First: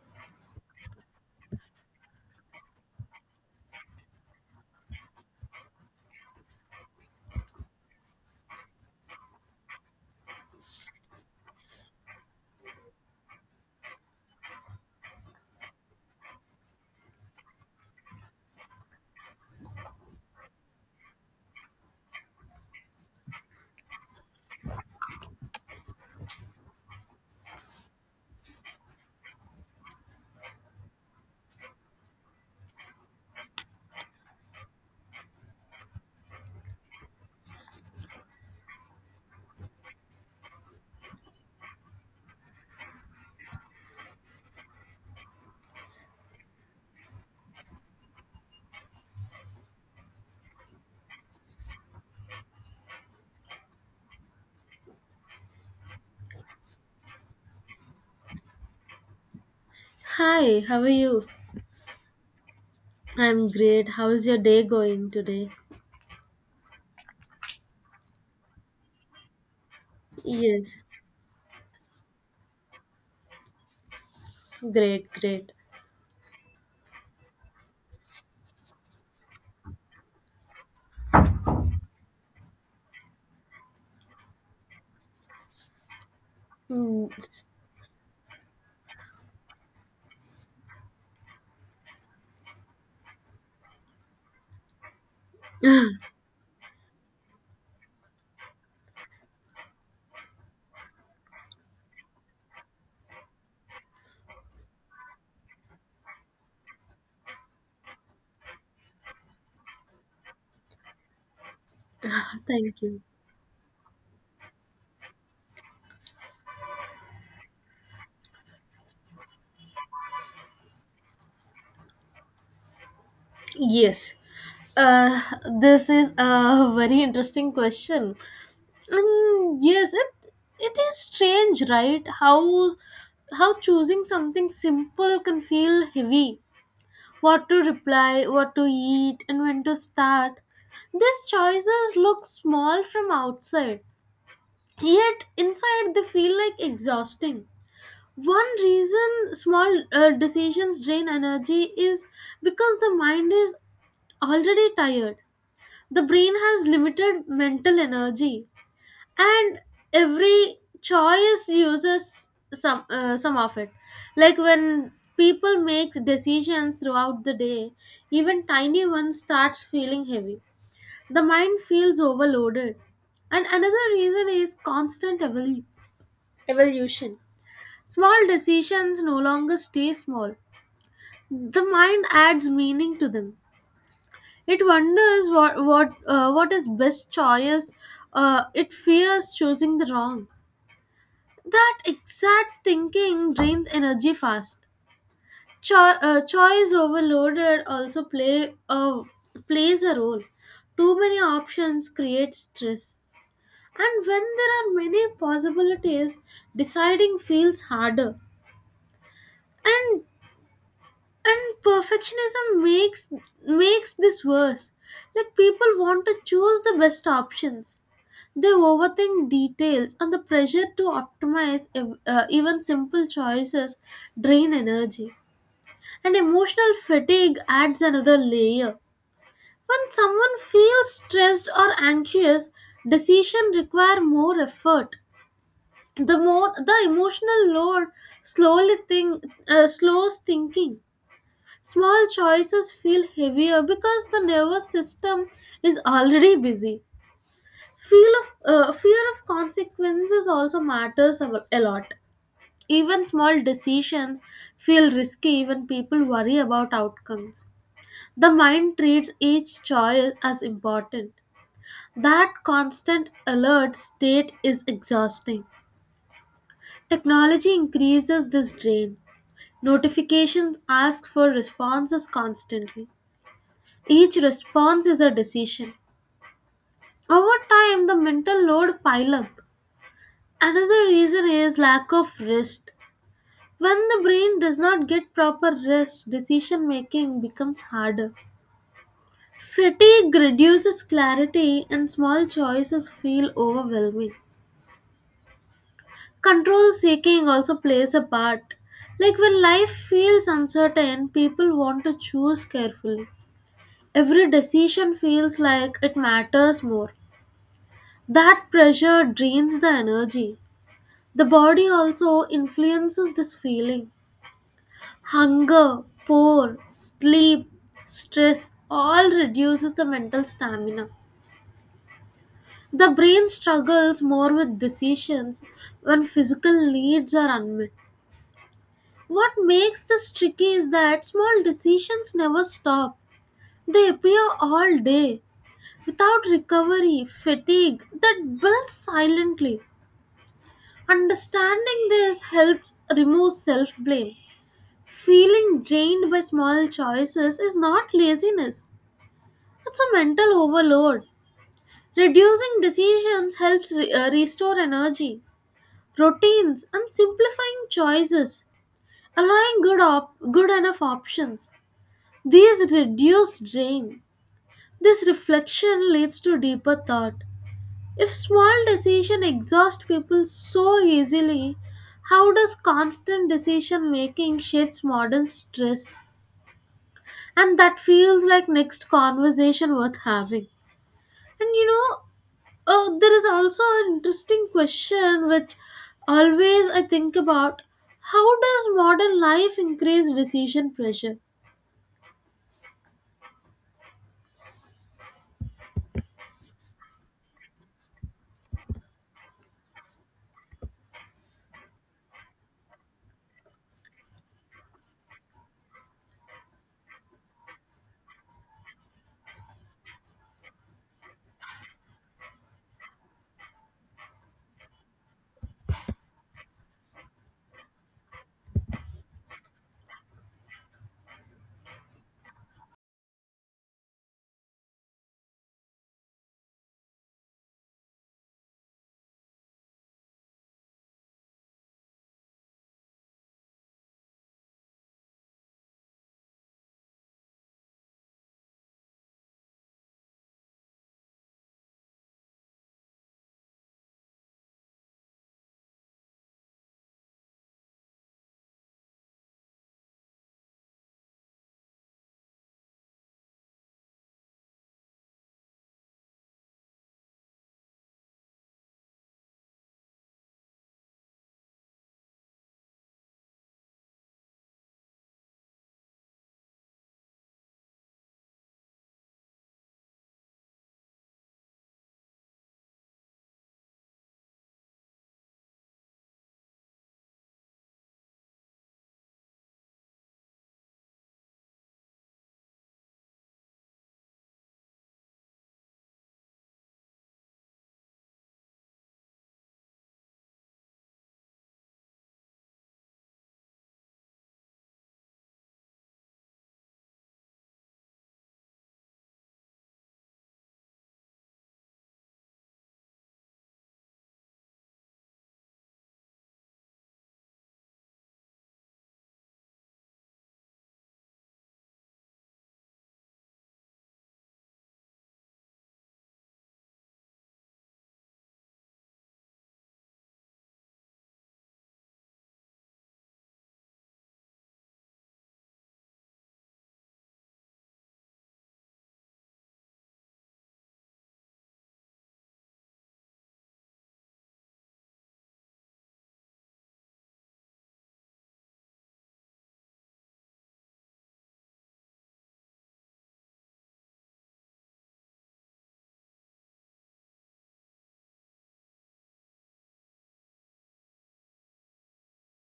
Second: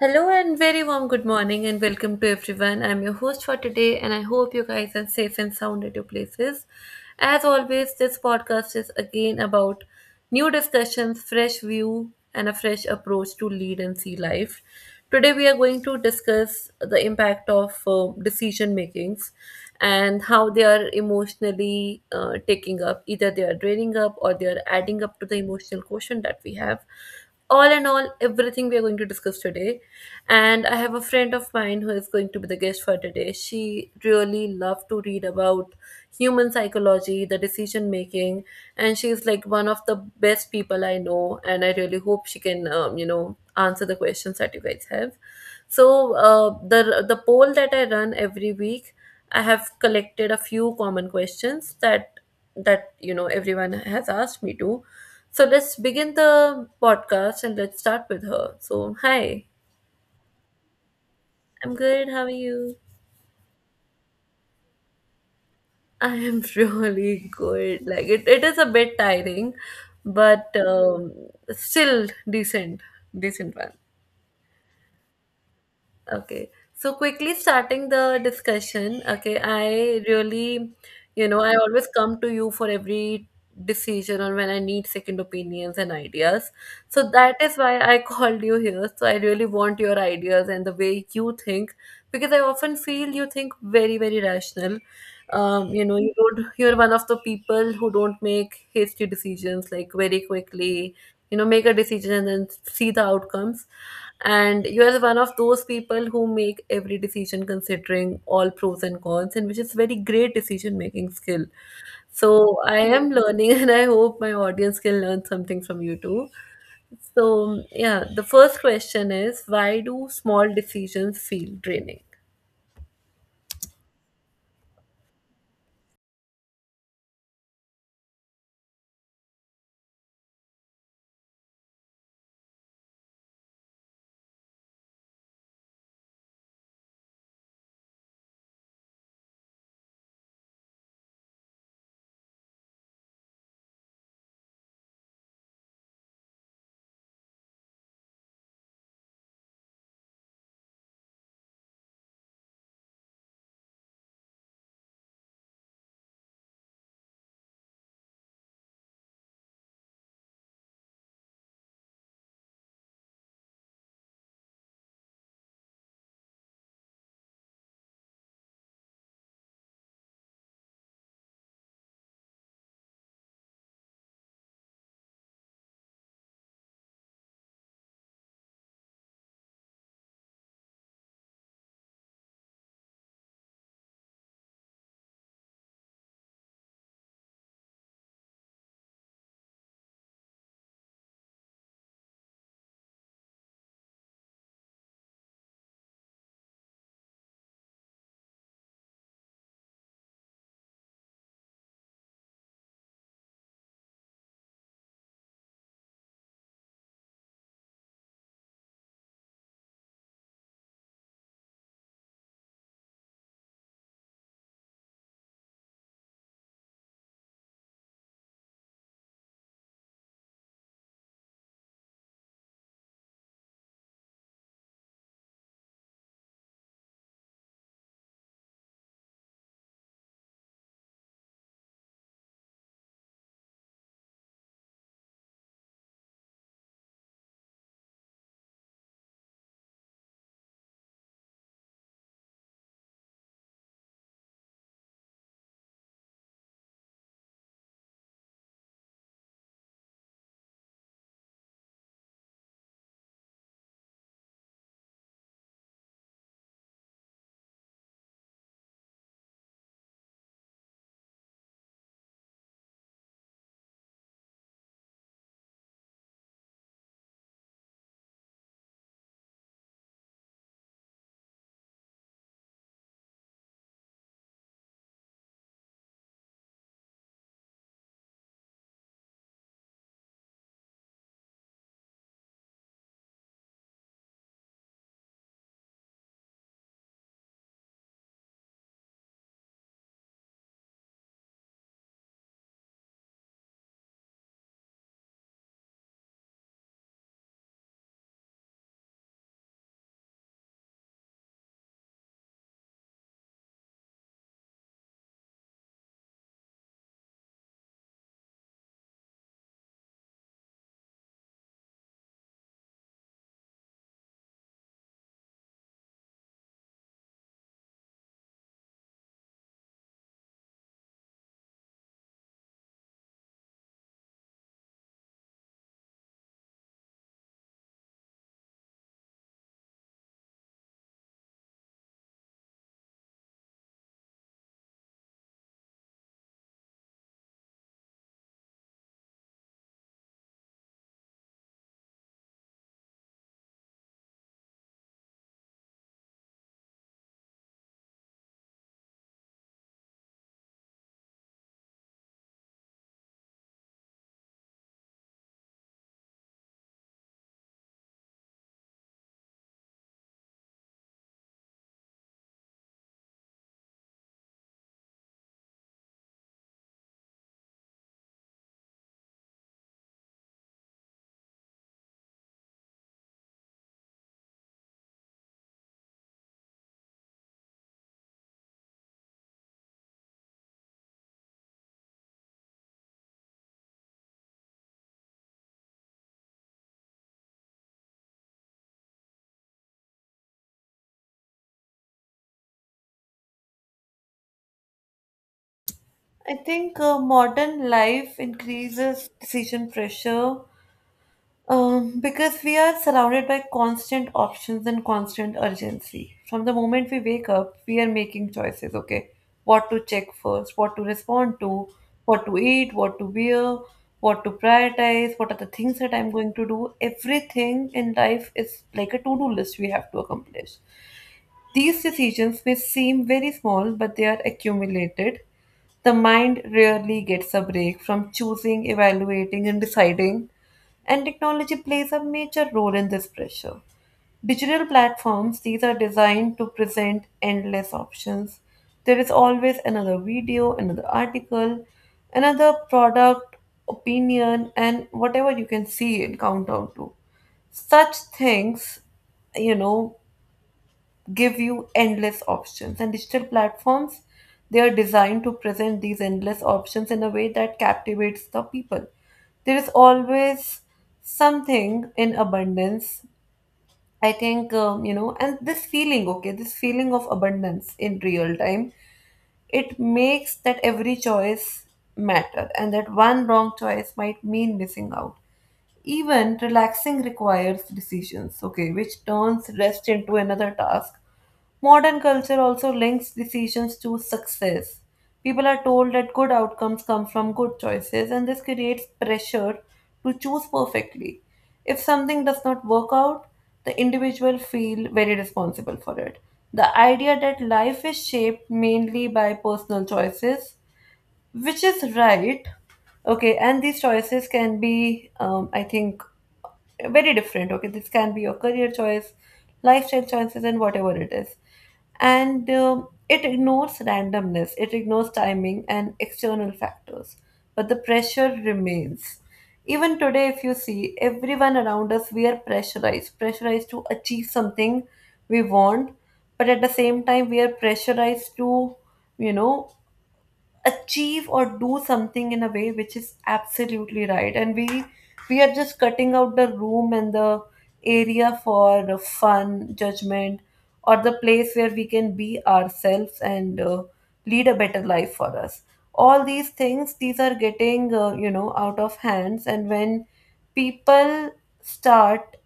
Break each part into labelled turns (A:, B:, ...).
A: Hello and very warm good morning and welcome to everyone. I'm your host for today and I hope you guys are safe and sound at your places. As always, this podcast is again about new discussions, fresh view, and a fresh approach to lead and see life. Today we are going to discuss the impact of decision makings and how they are emotionally taking up. Either they are draining up or they are adding up to the emotional quotient that we have. All in all, everything we are going to discuss today, and I have a friend of mine who is going to be the guest for today. She really loved to read about human psychology, the decision making, and she's like one of the best people I know, and I really hope she can answer the questions that you guys have. So the poll that I run every week, I have collected a few common questions that everyone has asked me to. So let's begin the podcast and let's start with her. So, hi,
B: Hi, how are you?
A: I'm good. How are you?
B: I'm great. How is your day going today?
A: I am really good. Like, it is a bit tiring, but
B: Yes,
A: still decent. Decent one.
B: great, great.
A: Okay. So quickly starting the discussion, okay, I really, I always come to you for every decision or when I need second opinions and ideas. So
B: Mm,
A: that
B: s-
A: is why I called you here. So I really want your ideas and the way you think because I often feel you think very, very rational. You don't, you're one of the people who don't make hasty decisions like very quickly, make a decision and then see the outcomes, and you are one of those people who make every decision considering all pros and cons, and which is very great decision making skill. So I
B: Thank you.
A: am learning and I hope my audience can learn something from you too. So yeah, the first question is, why do small decisions feel draining?
B: Yes. Uh, this is a very interesting question. And yes, it is strange, right? How choosing something simple can feel heavy. What to reply, what to eat, and when to start. These choices look small from outside, yet inside they feel like exhausting one reason small decisions drain energy is because the mind is already tired. The brain has limited mental energy, and every choice uses some of it. Like when people make decisions throughout the day, even tiny ones starts feeling heavy. The mind feels overloaded. And another reason is constant evaluation evolution. Small decisions no longer stay small. The mind adds meaning to them. It wonders what is best choice. It fears choosing the wrong. That exact thinking drains energy fast. Choice overloaded also plays a role. Too many options create stress. And when there are many possibilities, deciding feels harder. And and perfectionism makes this worse. Like people want to choose the best options, they overthink details, and the pressure to optimize even simple choices drain energy. And emotional fatigue adds another layer. When someone feels stressed or anxious, decision require more effort. The more the emotional load, slowly think slows thinking. Small choices feel heavier because the nervous system is already busy. Fear of consequences also matters a lot. Even small decisions feel risky when people worry about outcomes. The mind treats each choice as important. That constant alert state is exhausting. Technology increases this drain. Notifications ask for responses constantly. Each response is a decision. Over time, the mental load pile up. Another reason is lack of rest. When the brain does not get proper rest, decision making becomes harder. Fatigue reduces clarity, and small choices feel overwhelming. Control seeking also plays a part. Like when life feels uncertain, people want to choose carefully. Every decision feels like it matters more. That pressure drains the energy. The body also influences this feeling. Hunger, poor, sleep, stress all reduces the mental stamina. The brain struggles more with decisions when physical needs are unmet. What makes this tricky is that small decisions never stop. They appear all day. Without recovery, fatigue that builds silently. Understanding this helps remove self blame. Feeling drained by small choices is not laziness, it's a mental overload. Reducing decisions helps restore energy. Routines and simplifying choices, allowing good enough options. These reduce drain. This reflection leads to deeper thought. If small decision exhaust people so easily, how does constant decision making shapes modern stress? And that feels like next conversation worth having. And you know, there is also an interesting question which always I think about. How does modern life increase decision pressure?
A: I think modern life increases decision pressure. Because we are surrounded by constant options and constant urgency. From the moment we wake up, we are making choices, okay? What to check first, what to respond to, what to eat, what to wear, what to prioritize, what are the things that I'm going to do. Everything in life is like a to do list we have to accomplish. These decisions may seem very small, but they are accumulated. The mind rarely gets a break from choosing, evaluating, and deciding, and technology plays a major role in this pressure. Digital platforms, these are designed to present endless options. There is always another video, another article, another product, opinion, and whatever you can see and count down to. Such things, you know, give you endless options, and digital platforms, they are designed to present these endless options in a way that captivates the people. There is always something in abundance. I think and this feeling, okay, this feeling of abundance in real time, it makes that every choice matter and that one wrong choice might mean missing out. Even relaxing requires decisions, okay, which turns rest into another task. Modern culture also links decisions to success. People are told that good outcomes come from good choices, and this creates pressure to choose perfectly. If something does not work out, the individual feel very responsible for it. The idea that life is shaped mainly by personal choices, which is right, okay, and these choices can be, I think, very different. Okay, this can be your career choice, lifestyle choices, and whatever it is. And it ignores randomness, it ignores timing and external factors, but the pressure remains. Even today, if you see everyone around us, we are pressurized, pressurized to achieve something we want, but at the same time we are pressurized to, you know achieve or do something in a way which is absolutely right, and we, are just cutting out the room and the area for the fun judgment or the place where we can be ourselves and lead a better life for us. All these things, these are getting out of hands. And when people start,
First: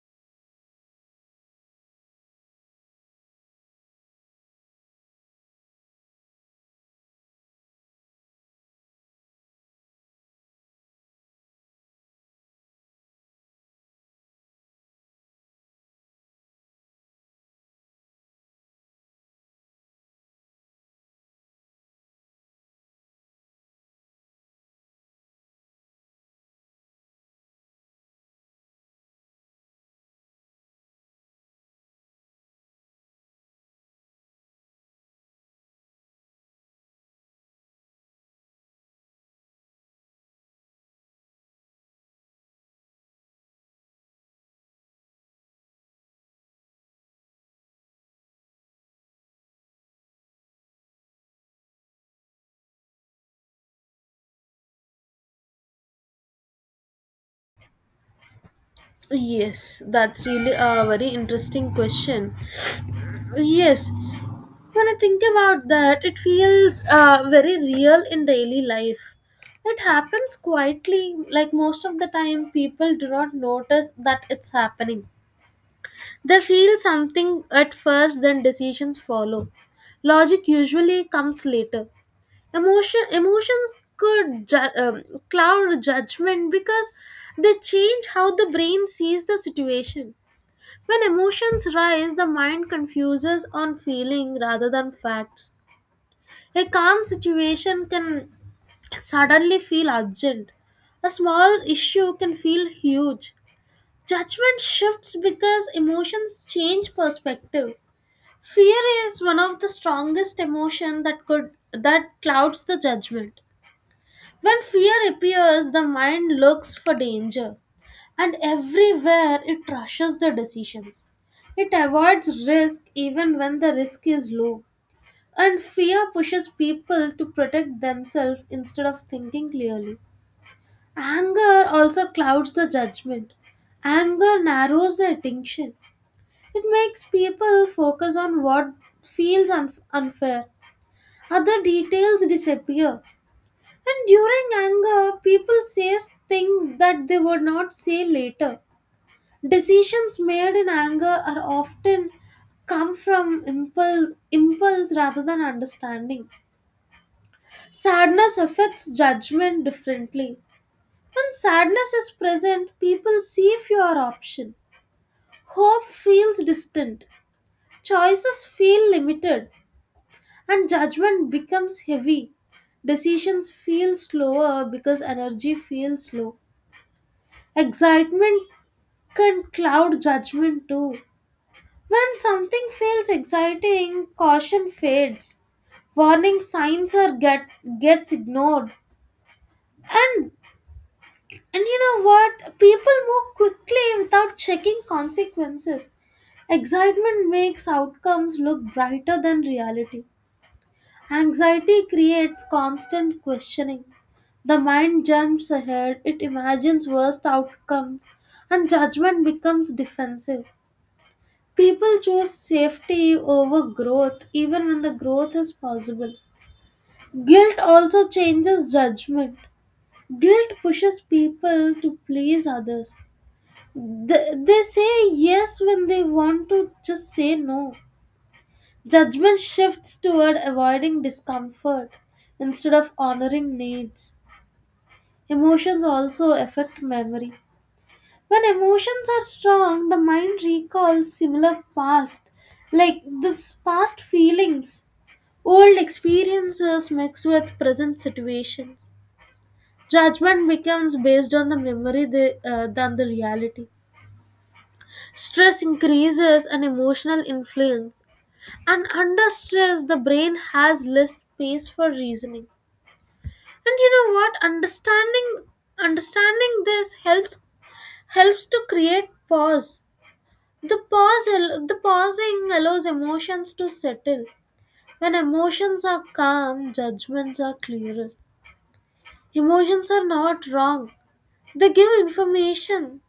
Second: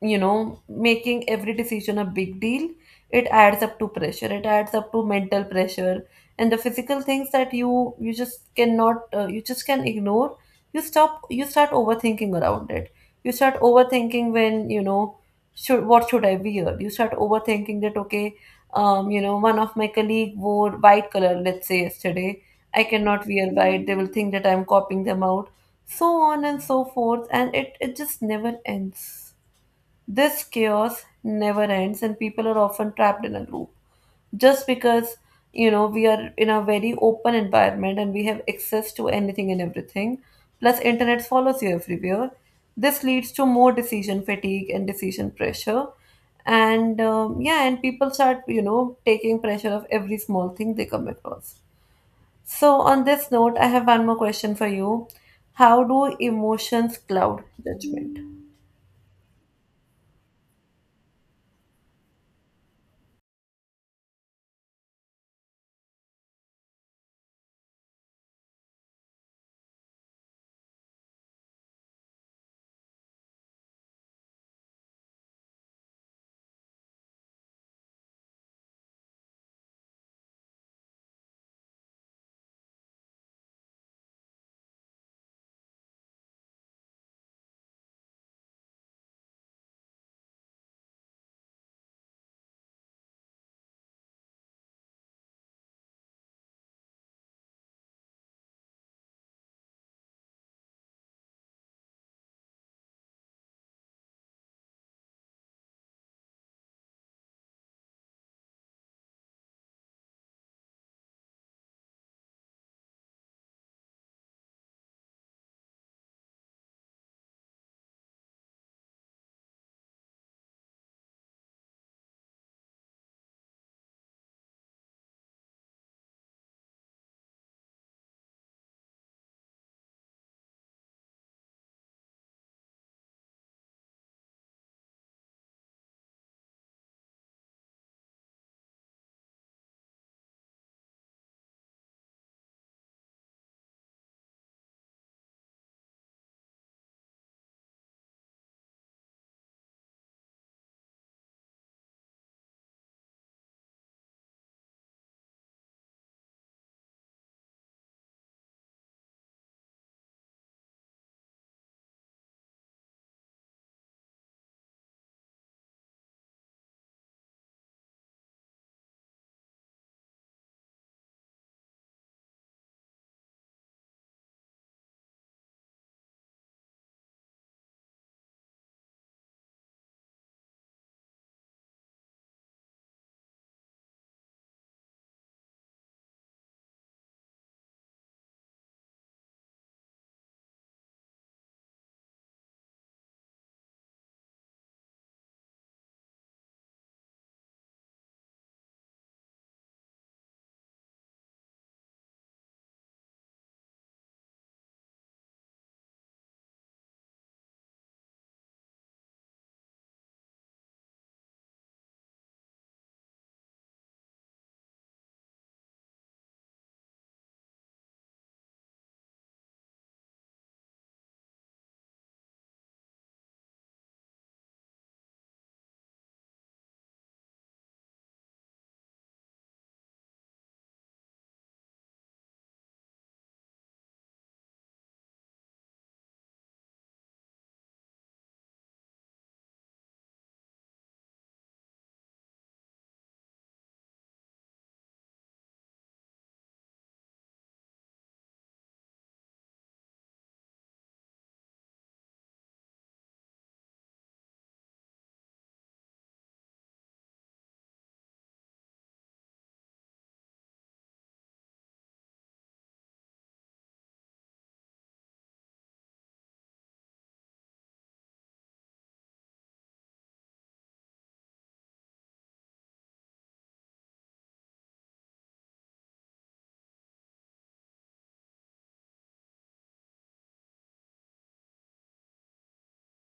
A: making every decision a big deal, it adds up to pressure, it adds up to mental pressure. And the physical things, that you just cannot you just can ignore. You stop, you start overthinking around it. You start overthinking when, should, what should I wear. You start overthinking that, okay, you know, one of my colleague wore white color, let's say yesterday, I cannot wear white, they will think that I'm copying them out, so on and so forth, and it just never ends. This chaos never ends, and people are often trapped in a loop. Just because, you know, we are in a very open environment and we have access to anything and everything, plus internet follows you everywhere, this leads to more decision fatigue and decision pressure. And yeah, and people start, you know, taking pressure of every small thing they come across. So, on this note, I have one more question for you. How do emotions cloud judgment?
B: Yes, that's really a very interesting question. Yes, when I think about that, it feels very real in daily life. It happens quietly. Like most of the time, people do not notice that it's happening. They feel something at first, then decisions follow. Logic usually comes later. Emotions could cloud judgment because they change how the brain sees the situation. When emotions rise, the mind confuses on feeling rather than facts. A calm situation can suddenly feel urgent. A small issue can feel huge. Judgment shifts because emotions change perspective. Fear is one of the strongest emotion that clouds the judgment. When fear appears, the mind looks for danger and everywhere, it rushes the decisions. It avoids risk even when the risk is low. And fear pushes people to protect themselves instead of thinking clearly. Anger also clouds the judgment. Anger narrows the attention. It makes people focus on what feels unf unfair. Other details disappear. And during anger, people say things that they would not say later. Decisions made in anger are often come from impulse rather than understanding. Sadness affects judgment differently. When sadness is present, people see fewer options. Hope feels distant. Choices feel limited, and judgment becomes heavy. Decisions feel slower because energy feels low. Excitement can cloud judgment too. When something feels exciting, caution fades. Warning signs are get gets ignored. And And you know what? People move quickly without checking consequences. Excitement makes outcomes look brighter than reality. Anxiety creates constant questioning. The mind jumps ahead, it imagines worst outcomes, and judgment becomes defensive. People choose safety over growth even when the growth is possible. Guilt also changes judgment. Guilt pushes people to please others. They say yes when they want to just say no. Judgment shifts toward avoiding discomfort instead of honoring needs. Emotions also affect memory. When emotions are strong, the mind recalls similar past, like this past feelings, old experiences mixed with present situations. Judgment becomes based on the memory than the reality. Stress increases an emotional influence, and under stress, the brain has less space for reasoning. And you know what? Understanding this helps to create pause. The pausing allows emotions to settle. When emotions are calm, judgments are clearer. Emotions are not wrong. They give information.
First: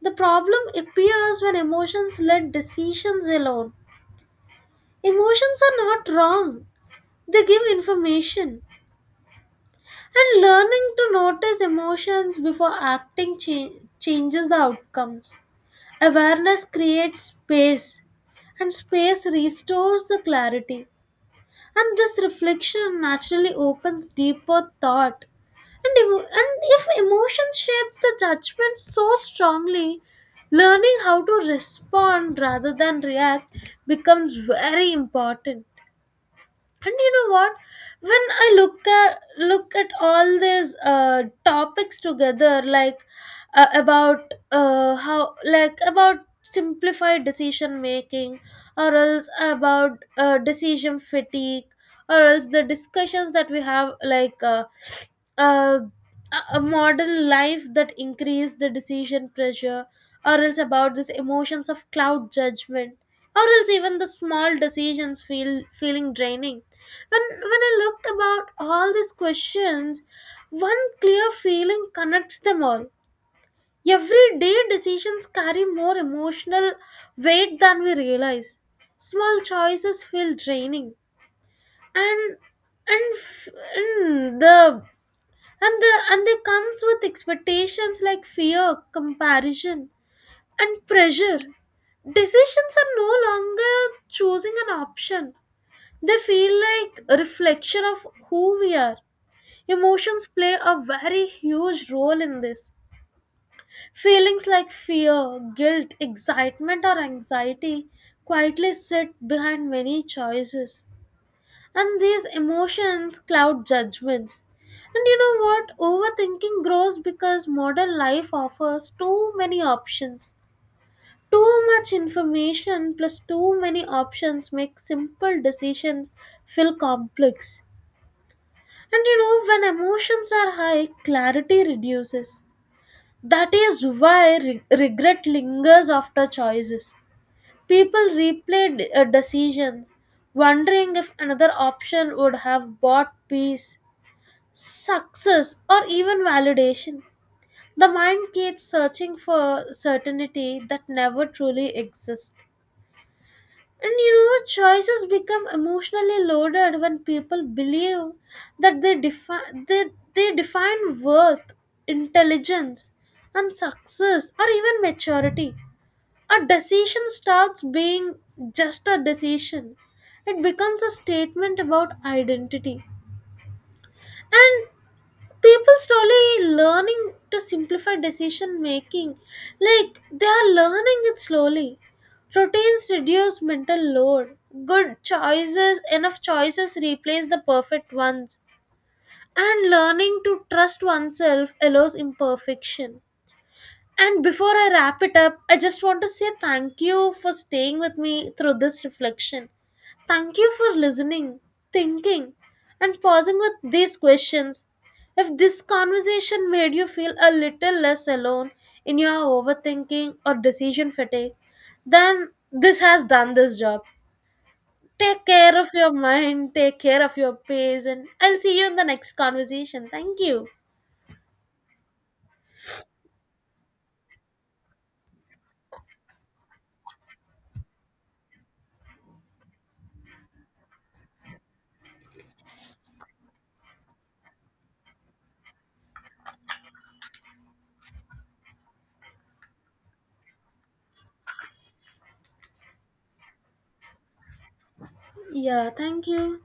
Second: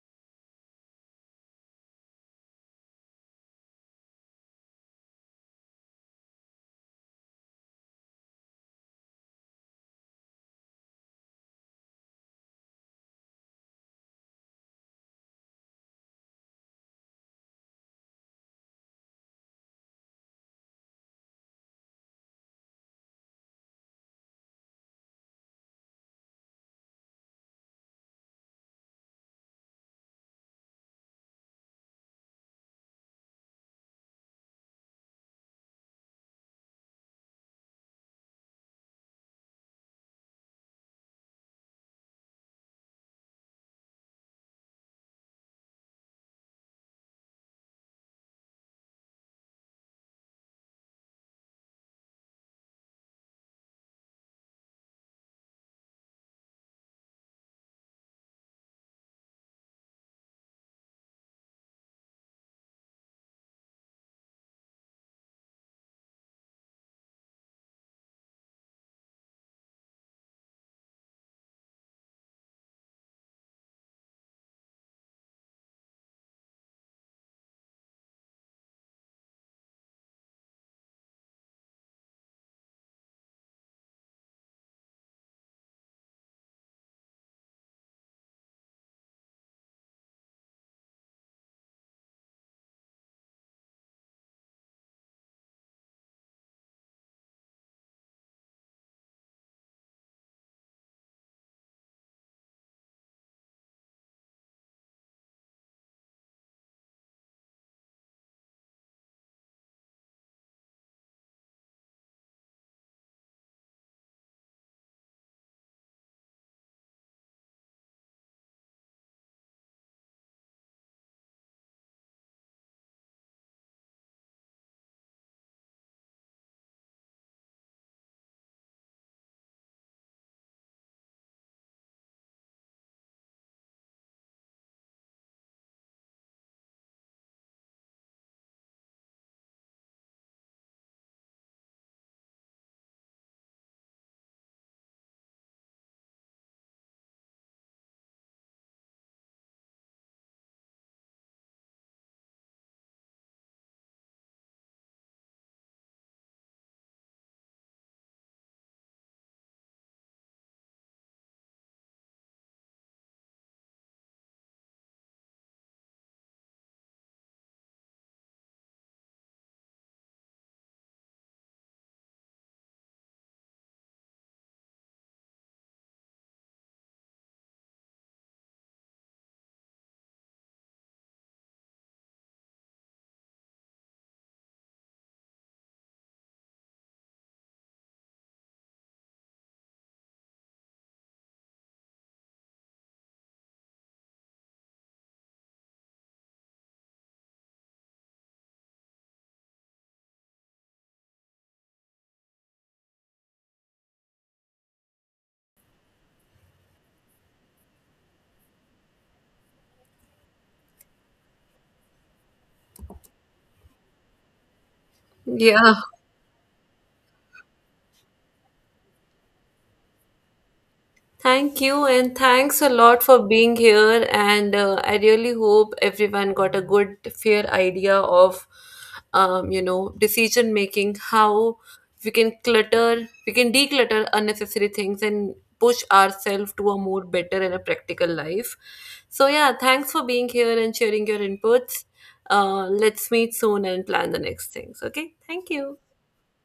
B: The problem appears when emotions let decisions alone. Emotions are not wrong, they give information. And learning to notice emotions before changes the outcomes. Awareness creates space, and space restores the clarity. And this reflection naturally opens deeper thought. And if emotion shapes the judgment so strongly, learning how to respond rather than react becomes very important. And you know what? When I look at all these topics together, like about how, like about simplified decision making, or else about decision fatigue, or else the discussions that we have, like uh, a modern life that increase the decision pressure, or else about these emotions of cloud judgment, or else even the small decisions feeling draining. when when I looked about all these questions, one clear feeling connects them all. Everyday decisions carry more emotional weight than we realize. Small choices feel draining, and and, f- and the and the and they comes with expectations like fear, comparison, and pressure. Decisions are no longer choosing an option. They feel like a reflection of who we are. Emotions play a very huge role in this. Feelings like fear, guilt, excitement, or anxiety quietly sit behind many choices. And these emotions cloud judgments. And you know what? Overthinking grows because modern life offers too many options. Too much information plus too many options make simple decisions feel complex. And you know, when emotions are high, clarity reduces. That is why re- regret lingers after choices. People replay decisions, wondering if another option would have brought peace, success, or even validation. The mind keeps searching for certainty that never truly exists. And you know, choices become emotionally loaded when people believe that they define worth, intelligence, and success or even maturity. A decision stops being just a decision. It becomes a statement about identity. And people slowly learning to simplify decision making, like they are learning it slowly. Routines reduce mental load, good choices enough choices replace the perfect ones, and learning to trust oneself allows imperfection. And before I wrap it up, I just want to say thank you for staying with me through this reflection. Thank you for listening, thinking, and pausing with these questions. If this conversation made you feel a little less alone in your overthinking or decision fatigue, then this has done this job. Take care of
A: Yeah,
B: your mind, take care of your pace, and I'll see you in the next conversation. Thank you.
A: thank you, and thanks a lot for being here. And I really hope everyone got a good, fair idea of, you know, decision making, how we can clutter, we can declutter unnecessary things and push ourselves to a more better and a practical life. So, yeah, thanks for being here and sharing your inputs. Let's meet soon and plan the next things. Okay, thank
B: Yeah,
A: you.
B: thank you.